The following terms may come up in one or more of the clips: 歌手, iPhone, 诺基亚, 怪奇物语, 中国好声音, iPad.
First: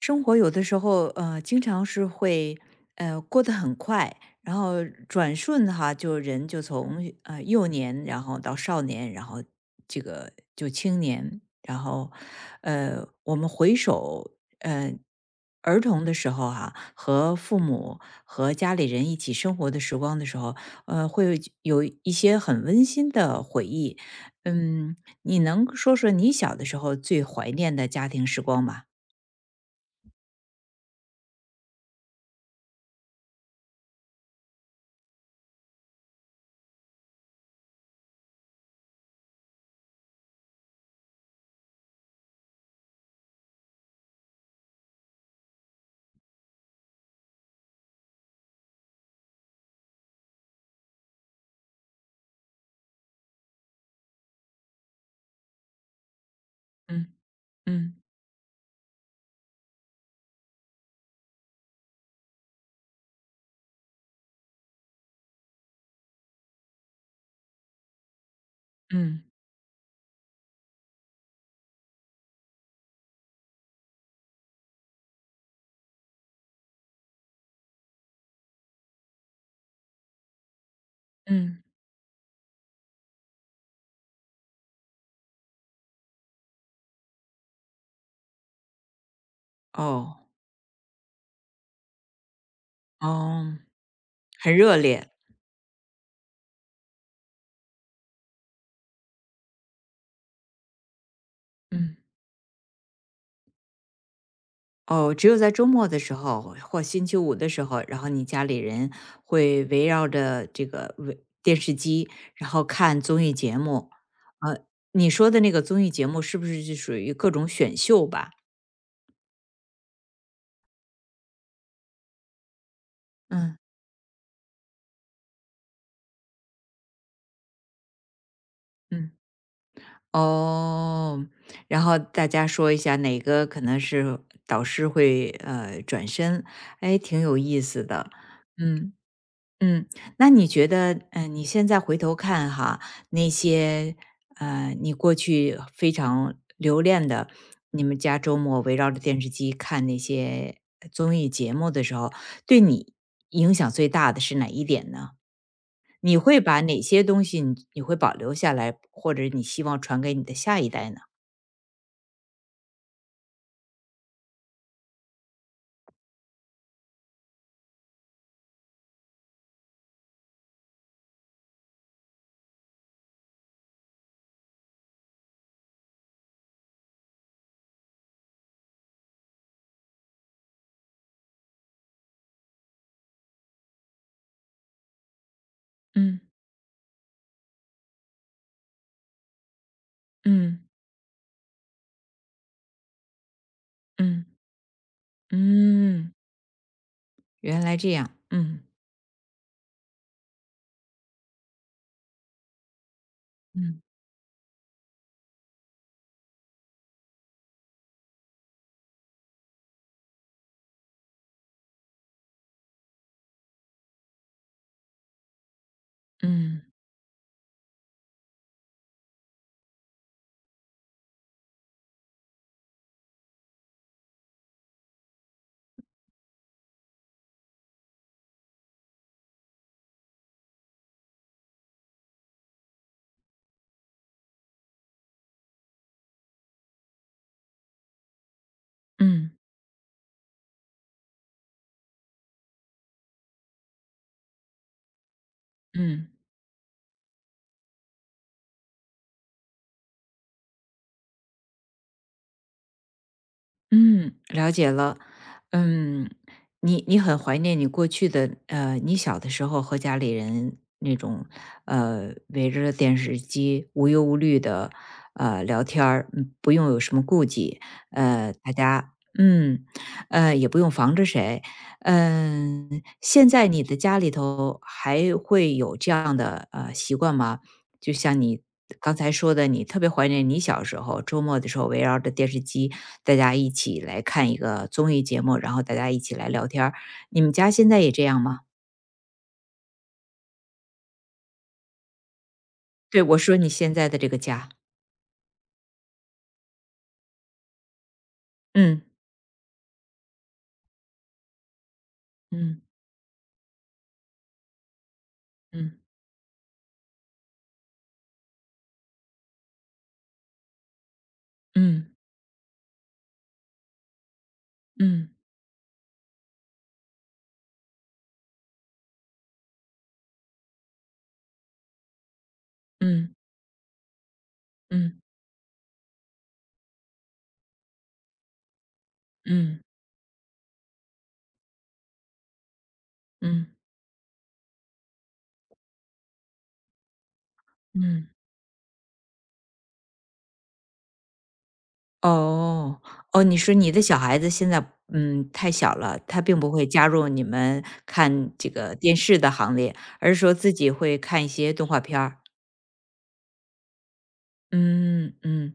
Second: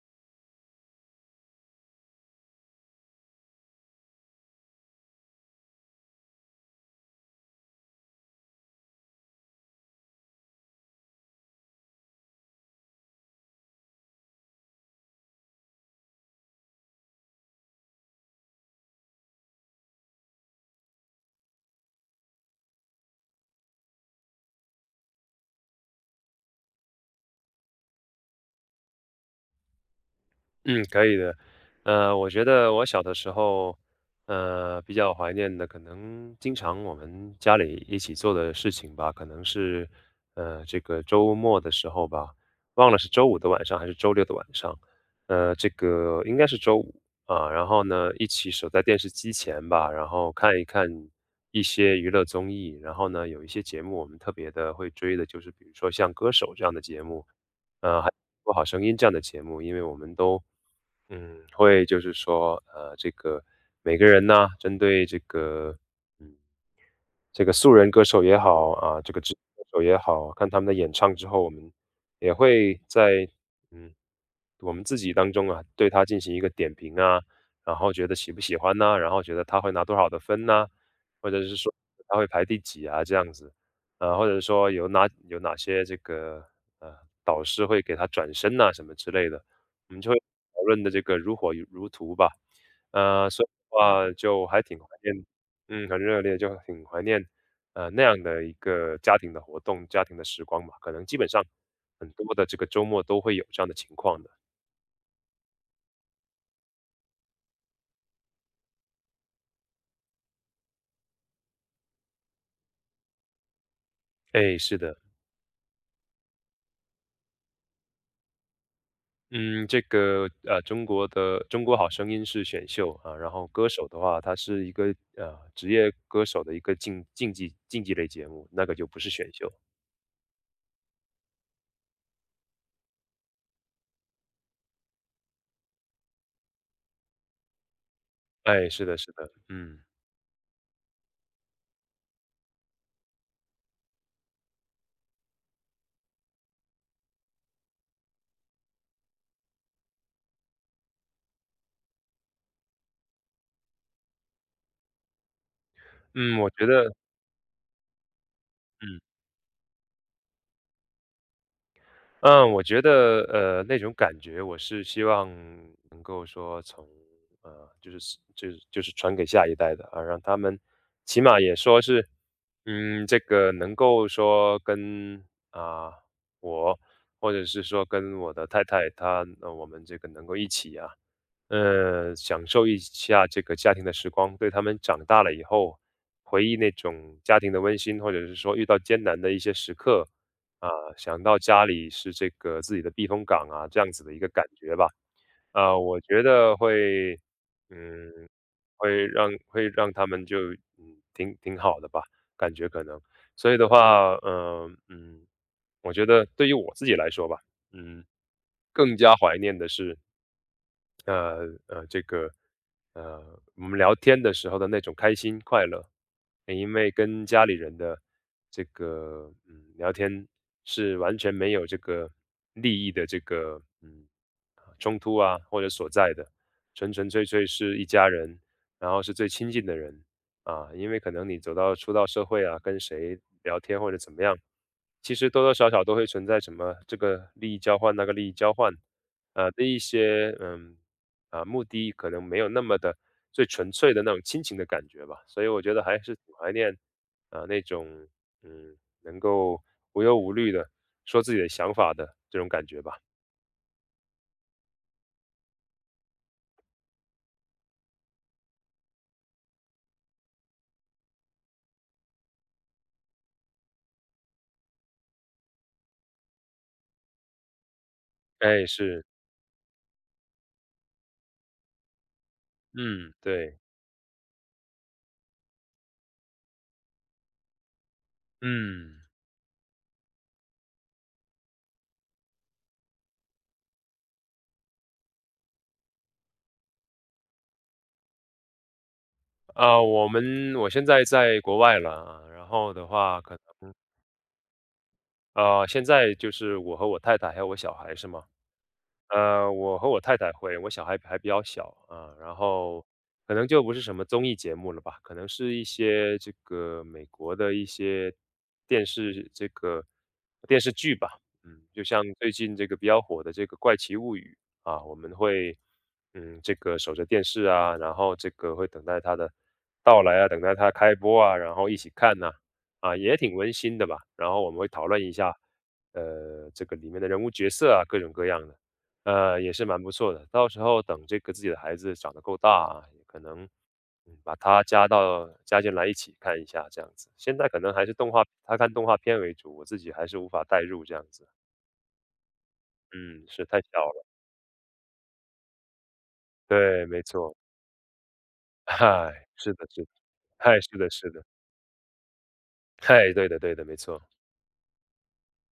生活有的时候，经常是会，过得很快，然后转瞬哈，就人就从幼年，然后到少年，然后这个就青年，然后，我们回首，呃，儿童的时候哈、和父母和家里人一起生活的时光的时候，会有一些很温馨的回忆。嗯，你能说说你小的时候最怀念的家庭时光吗？嗯，可以的。我觉得我小的时候，比较怀念的，可能经常我们家里一起做的事情吧，可能是，这个周末的时候吧，忘了是周五的晚上还是周六的晚上，这个应该是周五啊。然后呢，一起守在电视机前吧，然后看一看一些娱乐综艺。然后呢，有一些节目我们特别的会追的，就是比如说像《歌手》这样的节嗯目，嗯。还有《中国好声音》这样的节目，因为我们都会就是说，这个每个人呢，针对这个，嗯，这个素人歌手也好啊，这个嗯职业歌手也好，看他们的演唱之后，我们也会在嗯我们自己当中啊，对他进行一个点评啊，然后觉得喜不喜欢呐、然后觉得他会拿多少的分呐、或者是嗯，说他会排第几啊这样子，啊，或者说有哪些这个呃导师会给他转身呐、什么之类的，我们就会哦讨论的这个如火如荼吧，所以哦，的话就很还热挺怀烈。念。嗯，很热烈，就挺怀念，那样的一个家庭的活动、家庭的时光吧。可能基本上嗯，很多的这个周末都会有这样的情况的。哦，只有在周末的时候或星期五的时候，然后你家里人会围绕着这个围电视机，然后看综艺节目。哎，呃，是的。你说的那个综艺节目是不是就属于各种选秀吧？嗯，这个中国的《中国好声音》是选秀啊，然后嗯歌手的话，它是一个职业歌手的一个竞技类节目，那个就不是嗯选秀。哦，然后大家说一下哪个可能是导师会转身，哎，挺有意思的。哎，是嗯，的，是的，嗯嗯，那你觉得，你现在回头看哈，那些你过去非常留恋的，你们家周末围绕着电视机看那些综艺节目的时候，对你影响最大的是哪一点呢？你嗯，会我把觉哪得，些东西你会保留下来，嗯。或者你希望传给你的下一代呢？嗯，我觉得那种感觉，我是希望能够说从就是传给下一代的啊，让他们起码也说是这个能够说跟啊、我或者是说跟我的太太她我们这个能够一起啊享受一下这个家庭的时光，对他们长大了以后，嗯回忆那种家庭的温馨，或者是说遇到艰难的一些时刻，嗯啊，想到家里是这个自己的避风港啊，这样子的一嗯个感觉吧。啊，我嗯，觉得会，原来这样，嗯，嗯会让他们就挺好的吧，感觉可能。所以的嗯话，我觉得对于我自己来说吧，嗯，更加怀念的是。这个呃，我们聊天的时候的那种开心快乐，嗯因为跟家里人的这个聊天是完全没有这个利益的这个冲突啊或者所在的，纯纯粹粹是一家人，然后是最亲近的人啊，因为可能你走到出到社会啊，跟谁聊天或者怎么样。其实多多少少都会存在什么这个利益交换、那个利益交换，嗯啊，的一些目的可能没有那么的最纯粹的那种亲情的感觉吧，所以我觉得还嗯。是挺怀念啊、那种嗯能够无忧无虑的说自己的想法的这种感觉吧。嗯，了解了。嗯，你很怀念你过去的你小的时候和家里人那种围着电视机无忧无虑的聊天儿，不用有什么顾忌，大哎，家是。嗯也不用防着谁，嗯，现在对。你的家里头还会有这样的习惯吗？就像你嗯，刚才说的，你特别怀念你小时候周末的时候围绕着电视机，大家一起来看一个综艺节目，然后大家一起来聊天儿你们家现在也这样吗？啊、我现在在国外了啊，然后的对，我话说可你能现在的这个家。现在就是我和我太太还有我小孩是吗？嗯我和我太太会，我小孩还比较小啊，然嗯后可能就不是什么综艺节目了吧，可能是一嗯些这个美国的一些电视这个电视剧吧。就嗯像最近这个比较火的这个《怪奇物语》啊，我们嗯会这个守着电视啊，然后这个会等待它的到来啊，等待它开播啊，然后一起看呐、啊，嗯也挺温馨的吧，然后我们会讨论嗯一下这个里面的人物角色啊，各种各样的。也嗯是蛮不错的。到时候等这个自己的孩子长得够大啊也可能，嗯把他加进来一起看一下这样子。现在可能还是嗯。动画，他看动画片为主，我自己还是无法代入这样子。哦哦，嗯，你是说太你小的小了。孩子现在太小了，他并不会对，加没入你错。们看这 个电嗨，视的是行的，列，是的。而是说自嗨，己是的，会是的。看一些动画片儿。嗨，对的，对的，没错。嗯嗯，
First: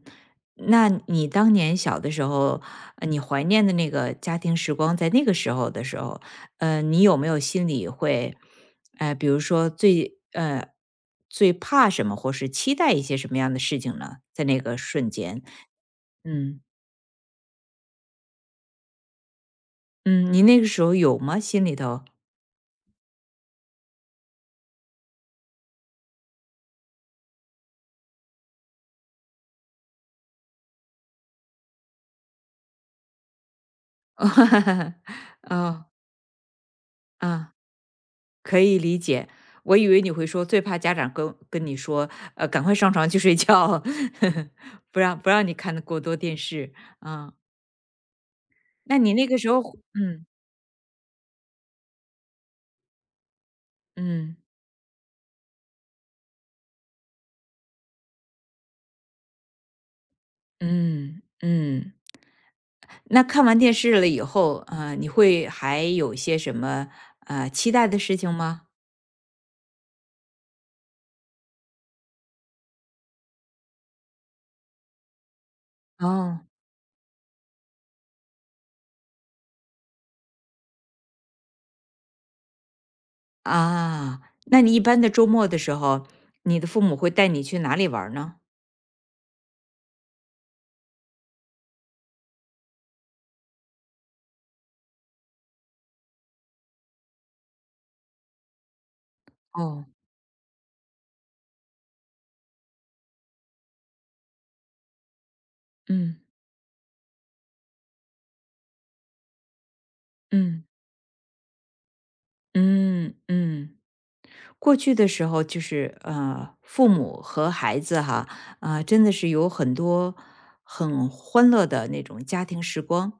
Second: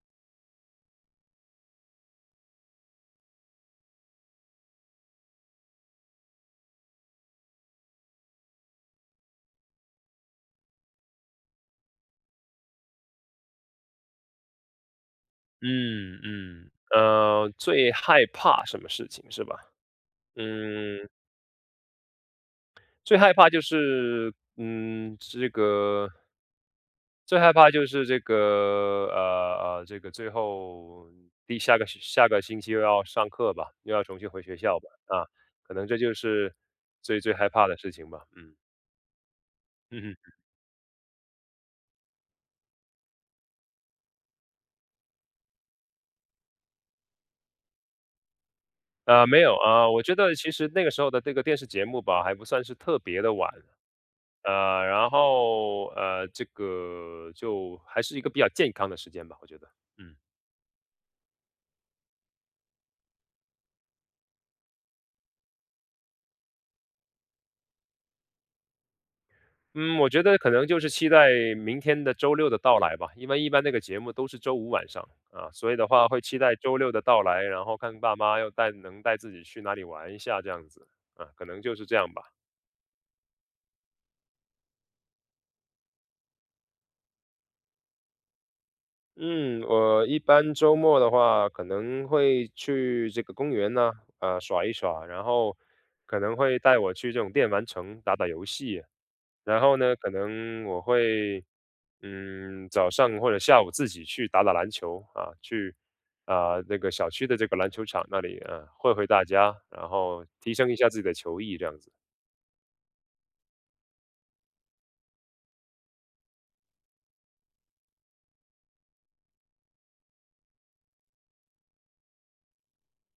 那你当年小的时候，你怀念的那个家庭时光，在那个时候的时候，你有没有心里会，比如说最怕什么，或是期待一些什么样的事情呢？在那个瞬间，嗯嗯嗯，最害怕什么事情是吧？嗯，你那个时候嗯。有吗？心里头？最害怕就是，这个最害怕就是这个，这个最后第下个下个星期又要上课吧，又要重新回学校吧，啊，可哦能这就是最最害啊。怕的事情吧，嗯。可以理解，我以 嗯为你会哼。说最怕家长跟你说，赶快上床去睡觉，不让你看得过多电视，啊，那你那个没时有候啊，我觉嗯，得其实那个时候的这个电视节目吧，还不算是特别的晚，嗯，然后，这个就还是一个比较健康的时间吧，我觉得。嗯。嗯，嗯，那看完电视了以后，啊，你会还有一些什么，期待的事情吗？嗯，我觉得可能就是期待明天的周六的到来吧，因为一般那个节目都是周五晚上啊，所以的话会期哦，待周六的到来，然后看爸妈能带自己去哪里玩一下这样子啊，可能就是这样吧。啊，那你一般的周末的时候，你的父母会带你去哪里玩儿呢？嗯，我一般周末的话，可能会去这个公园呢，耍一耍，然后可能会带我去这种电玩城打打游戏然后哦，呢，可能我会，早上或者下午自己去打打篮球啊，去嗯，啊、那个小区的这个篮球场那里啊会大家，然后提嗯，升一下自己的球艺这样子。嗯，嗯。过去的时候，就是父母和孩子哈啊、真的是有很多很欢乐的那种家庭时光。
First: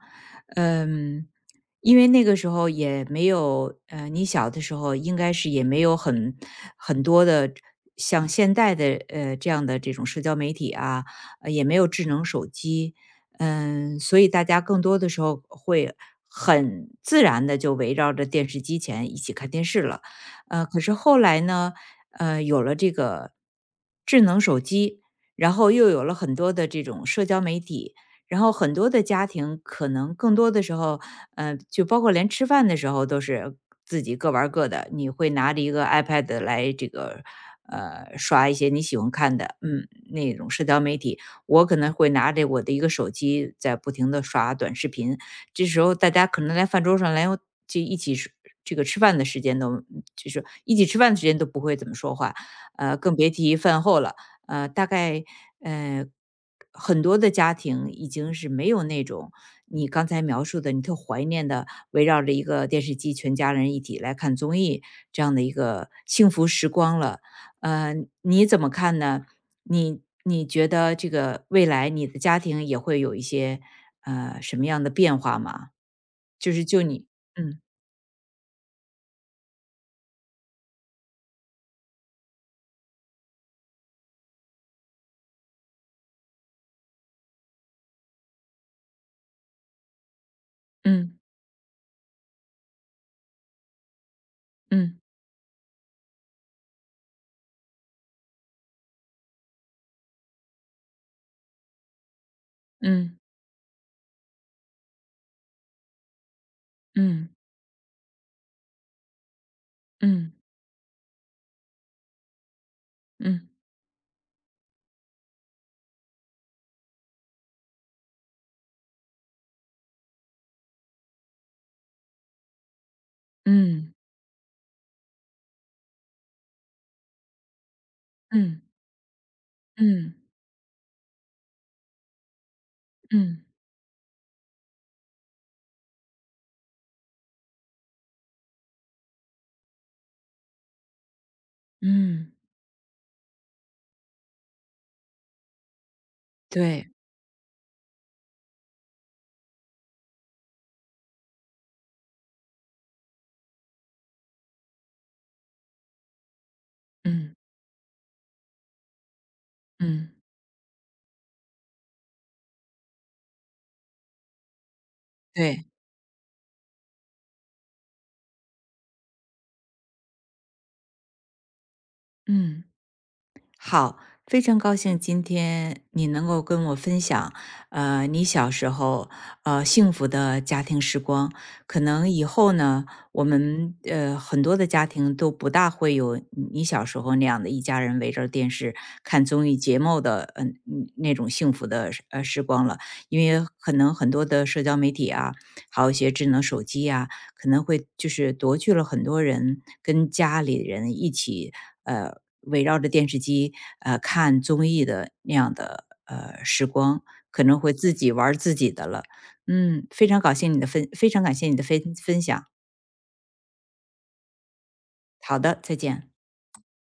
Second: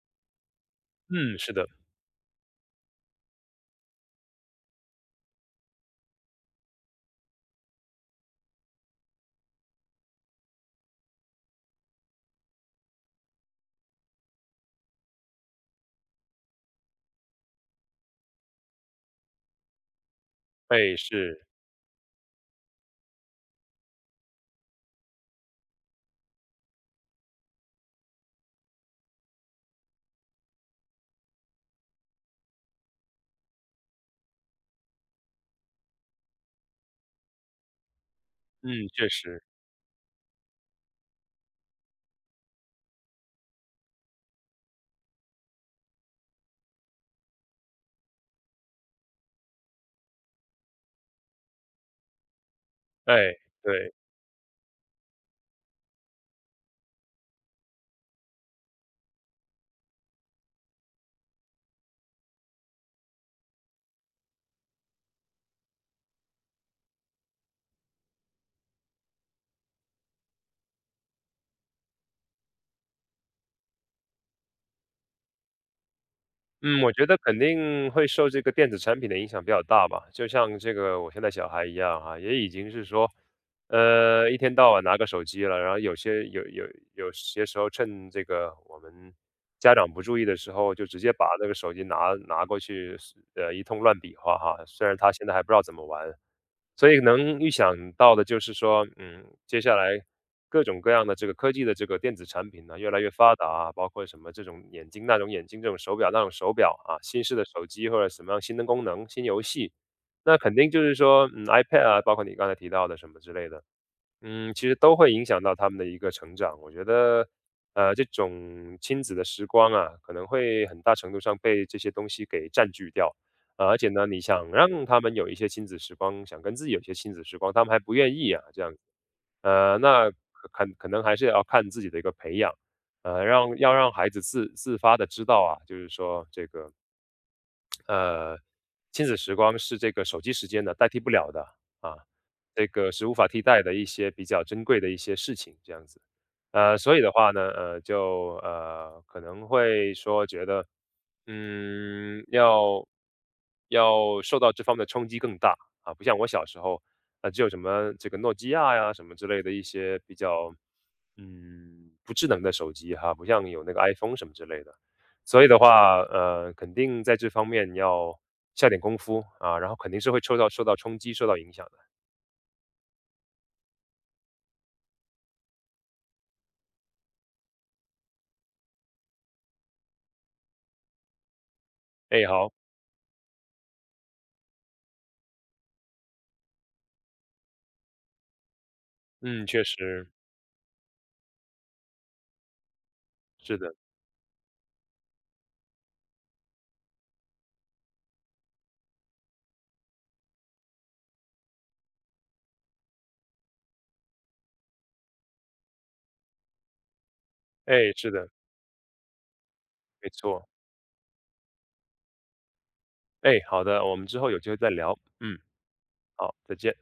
嗯，嗯，是的。因为那个时候也没有你小的时候应该是也没有很多的像现代的这样的这种社交媒体啊，也没有智能手机，嗯，所以大家更多的时候会很自然的就围绕着电视机前一起看电视了。可是哎，后来是。呢，有了这个智能手机，然后又有了很多的这种社交媒体，然后很多的家庭可能更多的时候，就包括连吃饭的时候都是自己各玩儿各的，你会拿着一个 iPad 来这个。刷一嗯，些你喜确欢看实。的，那种社交媒体，我可能会拿着我的一个手机在不停的刷短视频，这时候大家可能连饭桌上连就一起吃这个吃饭的时间都就是一起吃饭的时间都不会怎么说话，更别哎，提饭对。后了。大概呃，很多的家庭已经是没有那种你刚才描述的，你特怀念的围绕着一个电视机，全家人一起来看综艺这样的一个幸福时光了。呃，你怎么看呢？你觉得这个未来你的家庭也会有一些什么样的变化吗？就是就嗯，我你，觉得肯嗯定会受这个电子产品的影响比较大吧，就像这个我现在小孩一样啊，也已经是说，一天到晚拿个手机了，然后有些时候趁这个我们家长不注意的时候，就直接嗯把那个手机拿过去，一通乱比划哈。虽然嗯他现在还不知道怎么玩，所以能预想到的就是说，接下来各种各样的这个科技的这个电子产品呢，越来越嗯发达啊，包括什么这种眼镜那种眼镜，这种手表那种手表啊，新嗯嗯式的手机或者什么样新的功能、新游戏，嗯。那肯定就是说，iPad 啊，包括你刚才提到的什么之类嗯，的，其实都会影响到他们的一个成长。我觉得，这种亲子的时光啊，可能会很大程度上被这些东西给占据掉。而且嗯，呢，你想让他们有一些亲子时光，想跟自己有一些亲子时光，他们还不愿意啊，这嗯，样子。那嗯，可能还是要看自己的一个培养，嗯，嗯，要让孩子自发的知道啊，就是说这个呃，亲子时光是这个手机时间呢代替不了的啊，嗯这个是无法替代的一些比较珍贵的一些事情，这样子。对，所以的话呢，就可能会说觉得，嗯，要要受到这方面的冲击更大啊，不像我小时候，啊，嗯，只有什么这个诺基亚呀什么之类的一些嗯，比较，不智能的手机哈，不像有那个 iPhone 什么之类的。所以的对，话，肯定在这方面要下点功夫啊，然后肯定是会受到冲击、受到影响的。嗯。好，非常高兴今天你能够跟我分享，你小时候幸福的家庭时光。可能哎，以好。后呢，我们很多的家庭都不大会有你小时候那样的一家人围着电视看嗯，综艺确节目实的那种幸福的时光了，因为是可的。能很多的社交媒体啊，还有一些智能手机呀、可能会就是夺去了很多人跟家里人一起，呃，围绕着电视机，看综艺的那样的，时光，可能会哎，自是己玩的，儿自己的了。嗯，没错。非常感谢你的分享。哎，好的，我们之后有机会再聊，嗯，好的，再见。好，再见。